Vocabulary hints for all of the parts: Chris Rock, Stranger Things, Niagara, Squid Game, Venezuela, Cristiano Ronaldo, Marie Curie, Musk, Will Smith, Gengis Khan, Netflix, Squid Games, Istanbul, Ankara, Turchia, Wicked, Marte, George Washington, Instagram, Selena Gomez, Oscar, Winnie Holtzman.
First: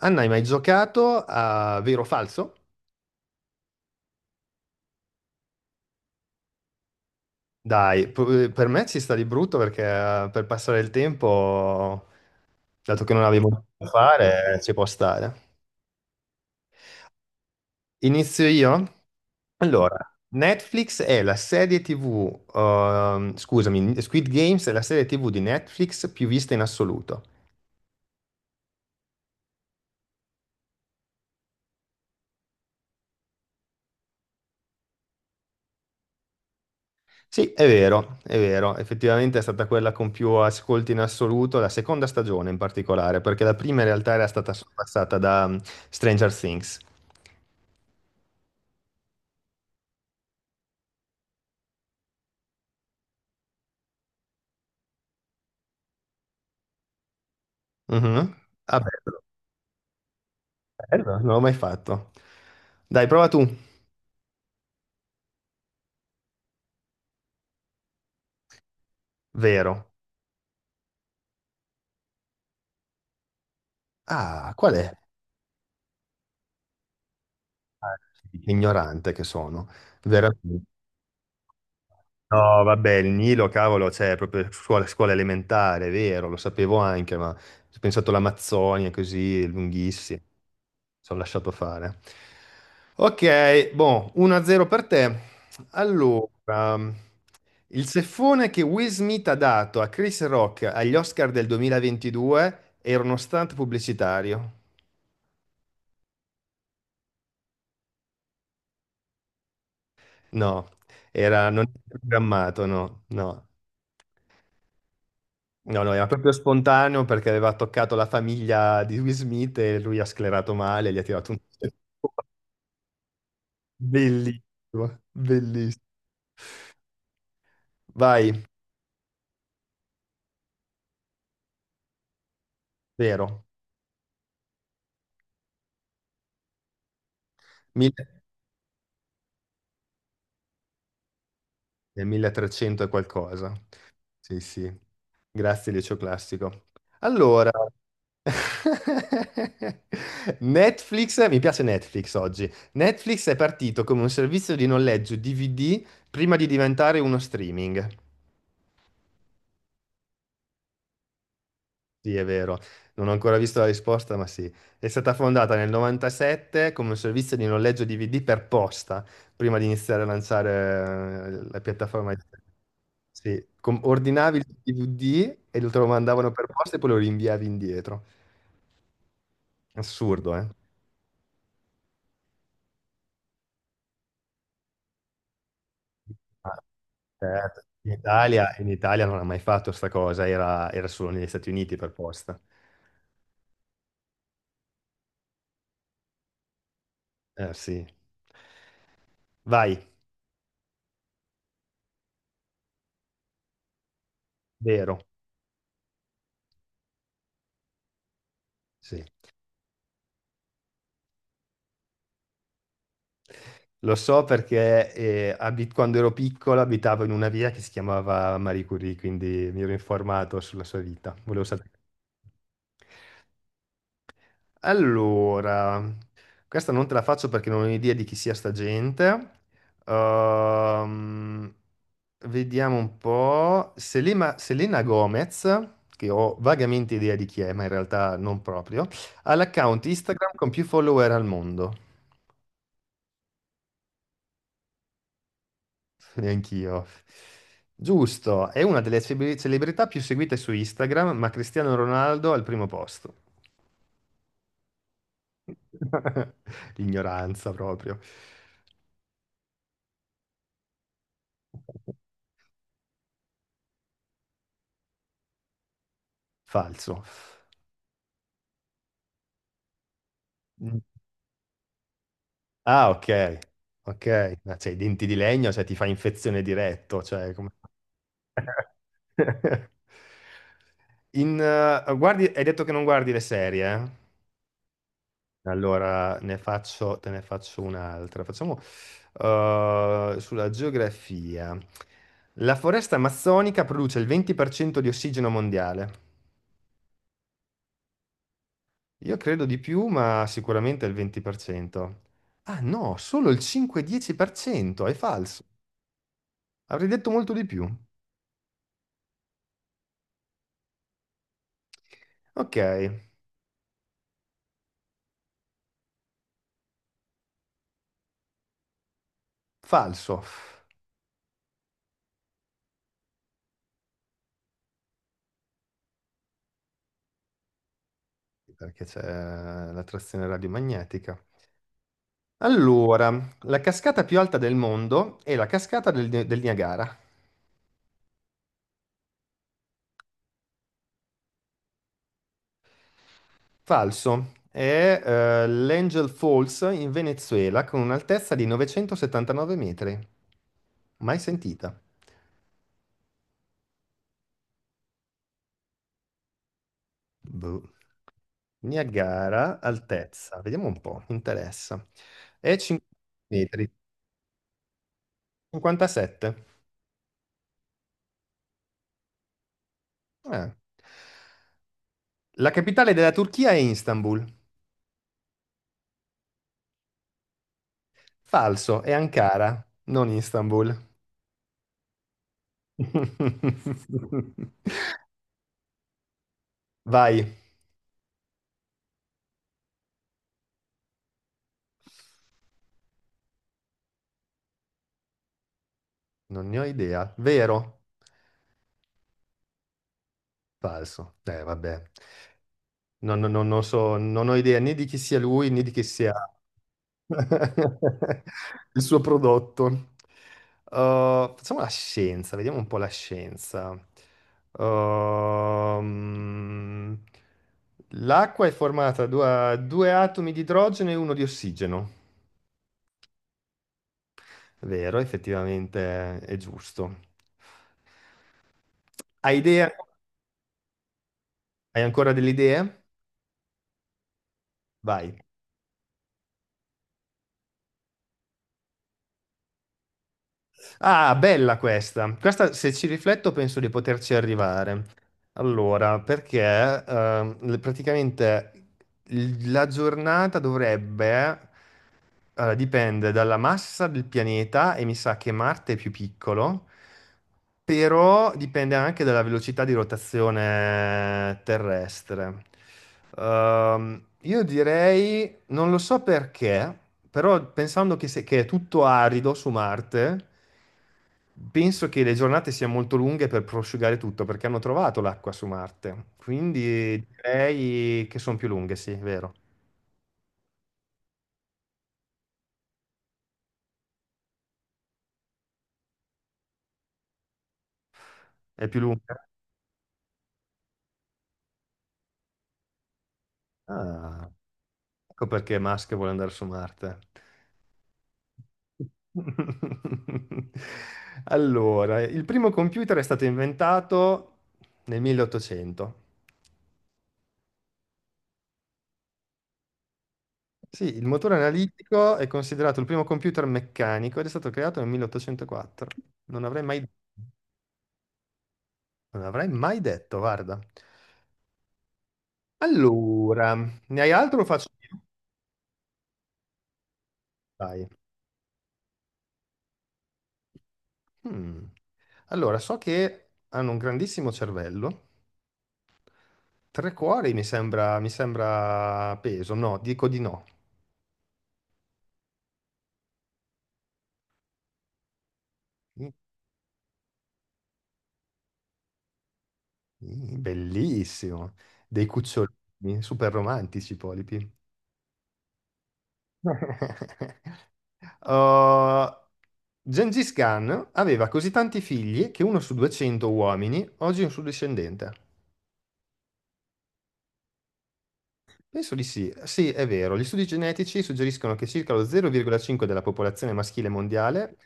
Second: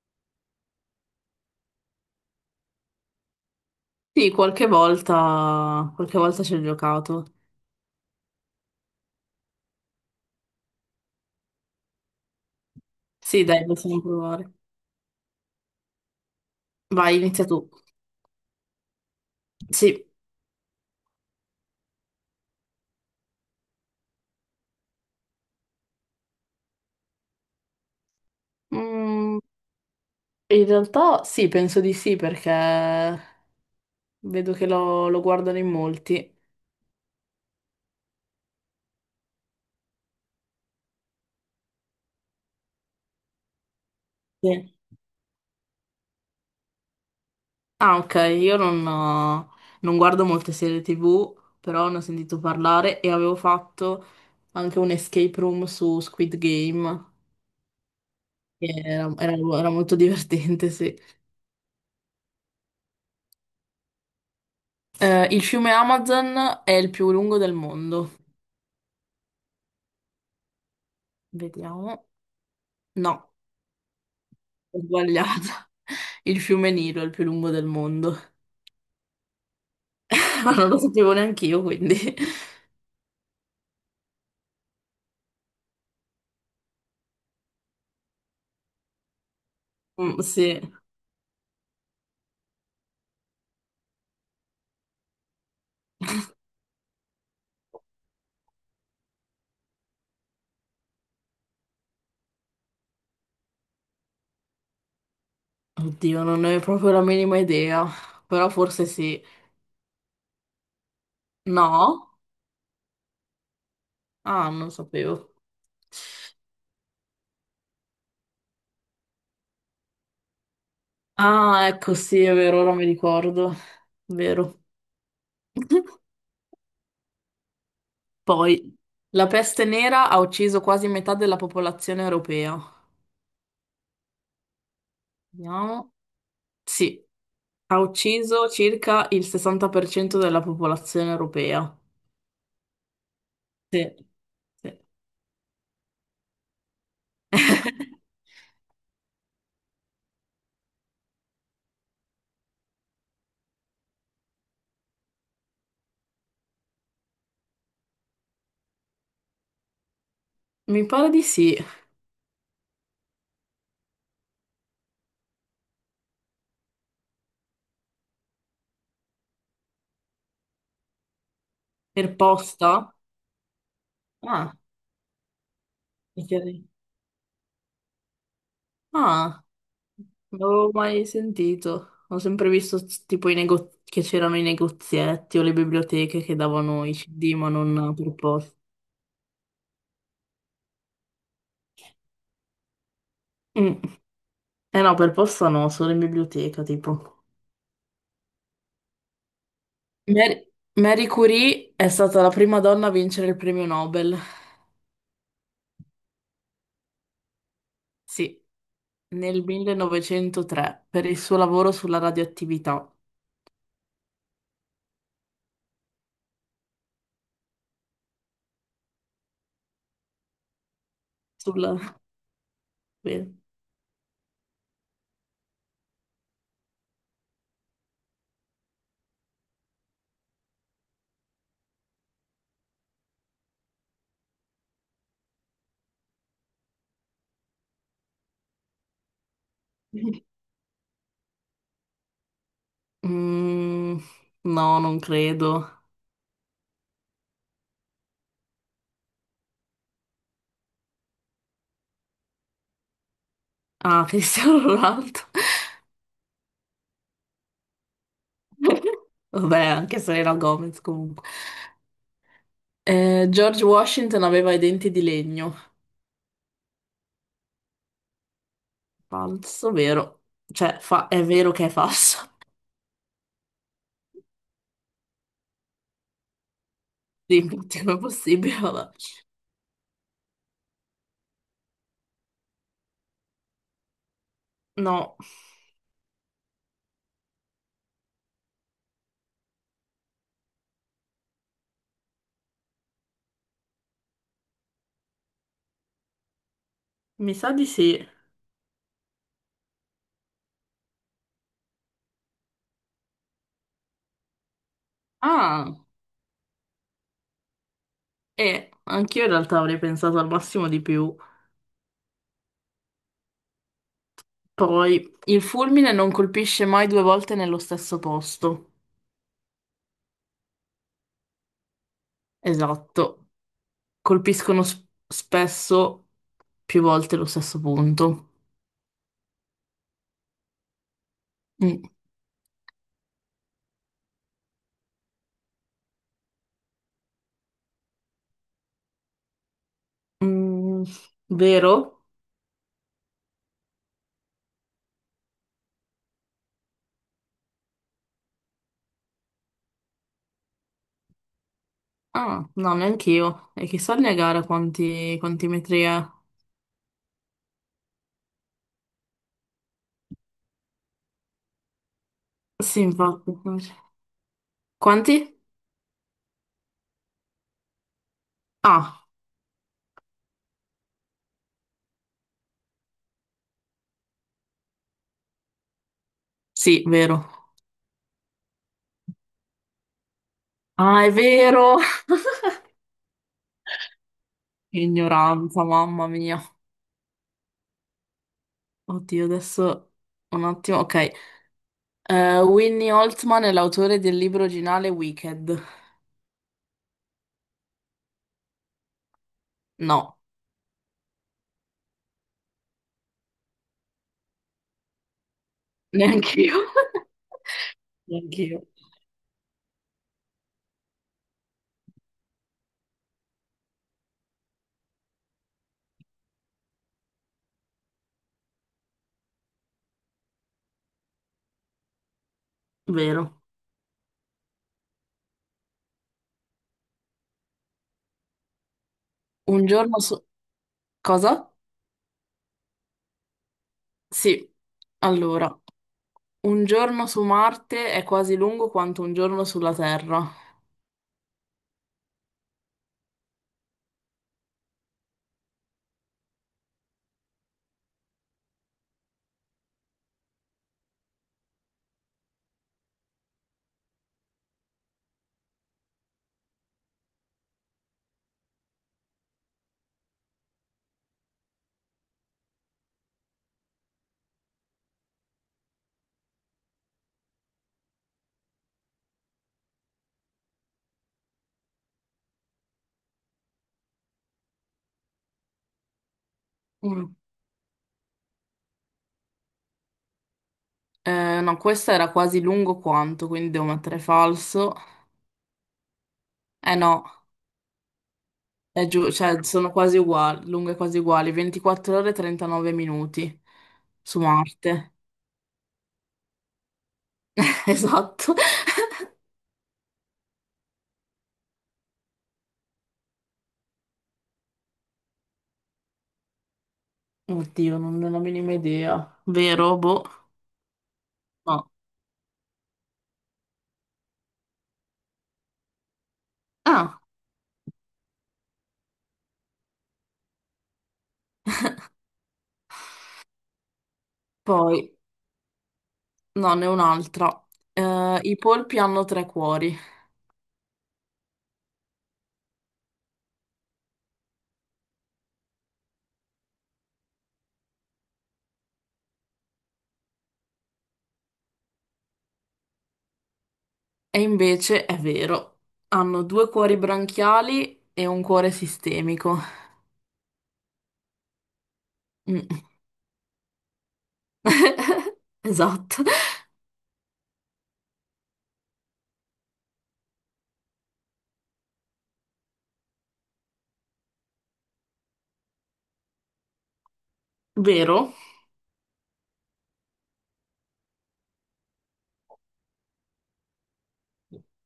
Anna, hai mai giocato a vero o falso? Sì, qualche volta ci ho giocato. Dai, per me ci sta di brutto perché per passare il tempo, dato che non Sì, avevo dai, niente da possiamo provare. fare, ci può stare. Vai, inizia tu. Inizio io? Allora, Sì. Netflix è la serie TV, scusami, Squid Games è la serie TV di Netflix più vista in assoluto. Mm, in realtà sì, penso di sì, perché vedo che lo guardano in molti. Sì, è vero, effettivamente è stata quella con più ascolti in assoluto, la seconda stagione in particolare, perché la prima in realtà era stata Sì. sorpassata da Stranger Things. Ah, ok, io non guardo molte serie TV, però ne ho sentito parlare e avevo fatto anche un escape room su Squid Game. Mhm. che Ah, Era, beh, era- Era molto divertente, sì. bello, non l'ho mai fatto. Dai, prova tu. Il fiume Amazon è il più lungo del mondo. Vero. Vediamo. No, Ah, qual ho è? sbagliato. Il fiume Nilo è il più lungo del mondo. Ignorante che sono. Vero. Ma non lo sapevo neanche io, quindi... No, vabbè, il Nilo, cavolo, c'è proprio scuola, scuola elementare, è vero, lo sapevo anche, ma ho pensato all'Amazzonia così, è lunghissimo, Mm, sì. ci ho lasciato fare. Ok, boh, 1-0 per te. Allora, il ceffone che Will Smith ha dato a Chris Rock agli Oscar del 2022 era uno stunt pubblicitario? Oddio, non ne ho proprio la minima idea. Però forse sì. No, era, non era No? programmato, no, no. Ah, non sapevo. No, no, era proprio spontaneo perché aveva toccato la famiglia di Will Smith e lui ha sclerato male, gli ha tirato un... Ah, ecco, sì, è vero, ora mi ricordo. Vero. Bellissimo, bellissimo. Vai, Poi, la peste nera ha ucciso quasi metà della popolazione europea. vero. Vediamo. Sì, ha Mille- ucciso circa il 60% della popolazione europea. è 1300 e qualcosa. Sì, Sì, sì. sì. Grazie, Liceo Classico. Allora, Netflix, mi piace Netflix oggi. Netflix è partito come un servizio di noleggio DVD prima di diventare uno streaming. Mi pare di sì. Sì, è vero, non ho ancora visto la risposta, ma sì. È stata fondata nel 97 come un servizio di noleggio DVD per posta, prima di iniziare a lanciare la Per piattaforma. Posta? Sì, ordinavi il Ah, DVD e lo te lo mi mandavano per chiedi. posta e poi lo rinviavi indietro. Ah, Assurdo, non eh? avevo mai sentito. Ho sempre visto tipo che c'erano i negozietti o le biblioteche che Ah, davano i CD, ma certo. Non per posta. In Italia non ha mai fatto sta cosa, era, era solo negli Stati Uniti per posta. Mm. Eh no, per posta no, solo in biblioteca, tipo. Eh sì. Vai, Mary, Marie Curie è stata la prima donna a vincere il premio Nobel. vero. Sì, Sì. nel 1903 per il suo lavoro sulla radioattività. Lo so perché quando ero piccolo abitavo in una via che si chiamava Marie Curie, quindi mi ero informato sulla sua vita. Volevo sapere. Sulla... Bene. Allora, questa non te la faccio perché non ho idea di chi sia sta gente. Ehm, vediamo un po'. Selena, Selena Gomez, che ho vagamente idea di chi è, ma in realtà non proprio, ha l'account Instagram con più follower al mondo. Mm, no, non credo. Neanch'io. Giusto, è una delle celebrità più seguite su Instagram, ma Cristiano Ronaldo al primo posto. Ah, Cristiano Ronaldo. Ignoranza proprio. Vabbè, anche Selena Gomez comunque. George Washington aveva i denti di legno. Falso. Falso, vero? Mm. Cioè, è vero che è falso. Ah, ok. Ok, ma cioè, i denti di legno, cioè ti fa infezione diretto, cioè come... Dimmi, come è possibile? Vabbè. Guardi, hai detto che non guardi le serie, eh? No, Allora, ne faccio, te ne faccio un'altra. Facciamo sulla geografia. La foresta amazzonica produce il 20% di ossigeno mondiale. mi sa di sì. Io credo di più, ma sicuramente il 20%. Ah no, solo il 5-10%, è falso. Ah, Avrei detto molto di più. e anch'io in realtà avrei pensato al massimo di più. Ok, Poi, il fulmine non colpisce mai due volte nello stesso posto. falso, Esatto. Colpiscono spesso più volte lo stesso punto. perché c'è la trazione radiomagnetica. Mm. Allora, la cascata più alta del mondo è la cascata del Niagara. Mm, vero? Falso. È l'Angel Falls in Venezuela con un'altezza di 979 metri. Mai sentita. Ah, no, neanche io. E chissà il Niagara quanti, quanti metri è. Boh. Niagara, altezza. Vediamo un po', mi interessa. È Sì, 50 infatti. metri. Quanti? 57. Ah, Eh. La capitale della Turchia è Istanbul. sì, vero. Falso, è Ankara, non Istanbul. Ah, è vero! Ignoranza, mamma mia. Vai, Oddio, adesso un attimo. Ok. Winnie Holtzman è l'autore del libro originale Wicked. non ne ho idea. Vero? No, Falso. Vabbè. Non so, non ho idea né di chi sia lui né di chi sia neanche io. Neanche io. il suo prodotto. Facciamo la scienza, vediamo un po' la scienza. Ehm, l'acqua è formata da due atomi di idrogeno e uno di ossigeno. Vero. Vero, effettivamente è giusto. Hai idea? Un giorno, so- Cosa? Hai ancora delle idee? Sì. Vai. Allora, un giorno su Marte è quasi lungo quanto un giorno sulla Terra. Ah, bella questa. Questa, se ci rifletto, penso di poterci arrivare. Allora, perché praticamente la giornata dovrebbe, allora, dipende dalla massa del pianeta e mi sa che Marte è più piccolo, però dipende anche dalla velocità di rotazione terrestre. Io direi, non lo so perché, però pensando che, che è tutto arido su Marte. Penso che le giornate siano molto lunghe per prosciugare tutto, perché hanno trovato l'acqua su Marte. Quindi Mm. direi che sono più lunghe, sì, è vero. No, questa era quasi lungo quanto, quindi devo mettere falso. Eh no, È più è giù, lunga? cioè sono quasi uguali, lunghe quasi uguali, 24 ore e 39 minuti su Ah, Marte. ecco perché Musk vuole andare su Marte. Esatto. Allora, il primo computer è stato inventato nel 1800. Oddio, non ho la minima idea. Vero? Boh. Sì, il motore No. analitico è considerato il primo computer meccanico ed è stato creato nel 1804. Non avrei mai, Ah, non avrei mai detto, guarda. Allora, ne hai altro o faccio poi, io? no, ne ho un'altra. Dai. I polpi hanno tre cuori. Mm. Allora, so che hanno un grandissimo cervello. Tre cuori mi sembra peso. No, dico di no. E invece è vero, hanno due cuori branchiali e un cuore sistemico. Mm, bellissimo. Dei Mm, cucciolini, super romantici, i polipi. esatto. Uh, Gengis Khan aveva così tanti figli che uno su 200 uomini oggi è un suo discendente. Vero? Penso di sì. Sì, è vero. Gli studi genetici suggeriscono che circa lo 0,5 della popolazione maschile mondiale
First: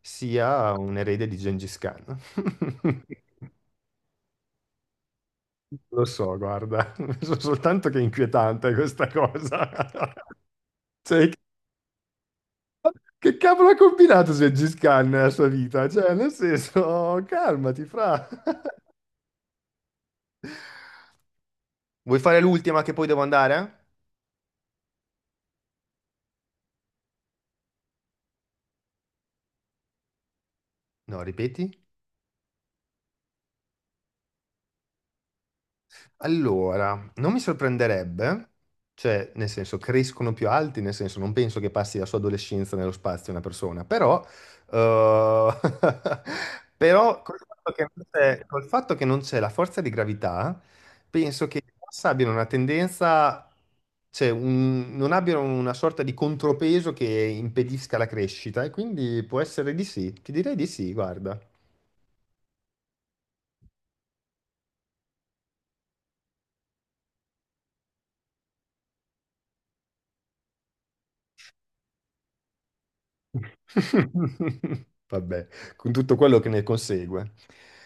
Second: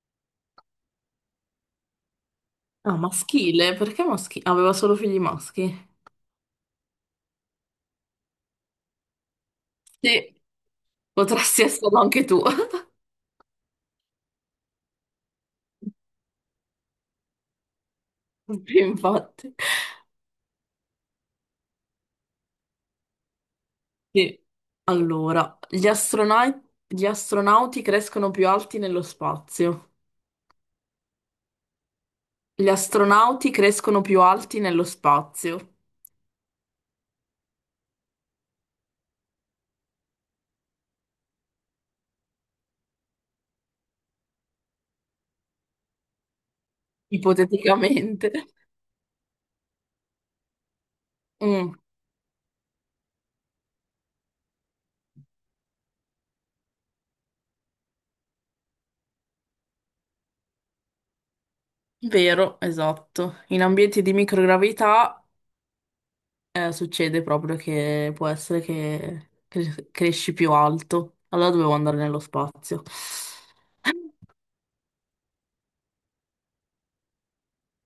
sia un erede di Gengis Khan. Ah, maschile, perché maschile? Aveva solo figli maschi. Lo so, guarda, so soltanto che è inquietante questa cosa. Sì, Cioè, potresti esserlo anche tu. che cavolo ha combinato Gengis Khan nella sua vita? Cioè, nel senso, calmati, fra. Sì, infatti. Vuoi fare l'ultima che poi devo andare? Sì. Allora, gli astronauti crescono più alti nello spazio. No, ripeti. Gli astronauti crescono più alti nello spazio, Allora, non mi sorprenderebbe, cioè, nel senso, crescono più alti, nel senso, non penso che passi la sua adolescenza nello spazio una persona, però, eh, però ipoteticamente. Col fatto che non c'è la forza di gravità, penso che i Mm. gas abbiano una tendenza, cioè, non abbiano una sorta di contropeso che impedisca la crescita, e quindi può essere di sì, ti direi di sì, guarda. Vero, esatto. In ambienti di microgravità succede proprio che può essere che cresci più alto. Allora dovevo andare nello spazio. Vabbè, con tutto quello che ne consegue.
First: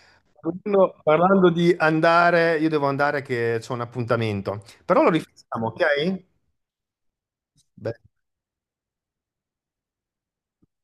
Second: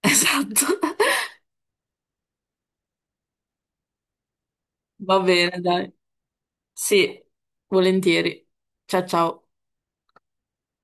Esatto. Parlando di andare, io devo andare che c'è un appuntamento, però lo Va bene, rifacciamo, dai. ok? Sì, Beh. volentieri. Ciao ciao.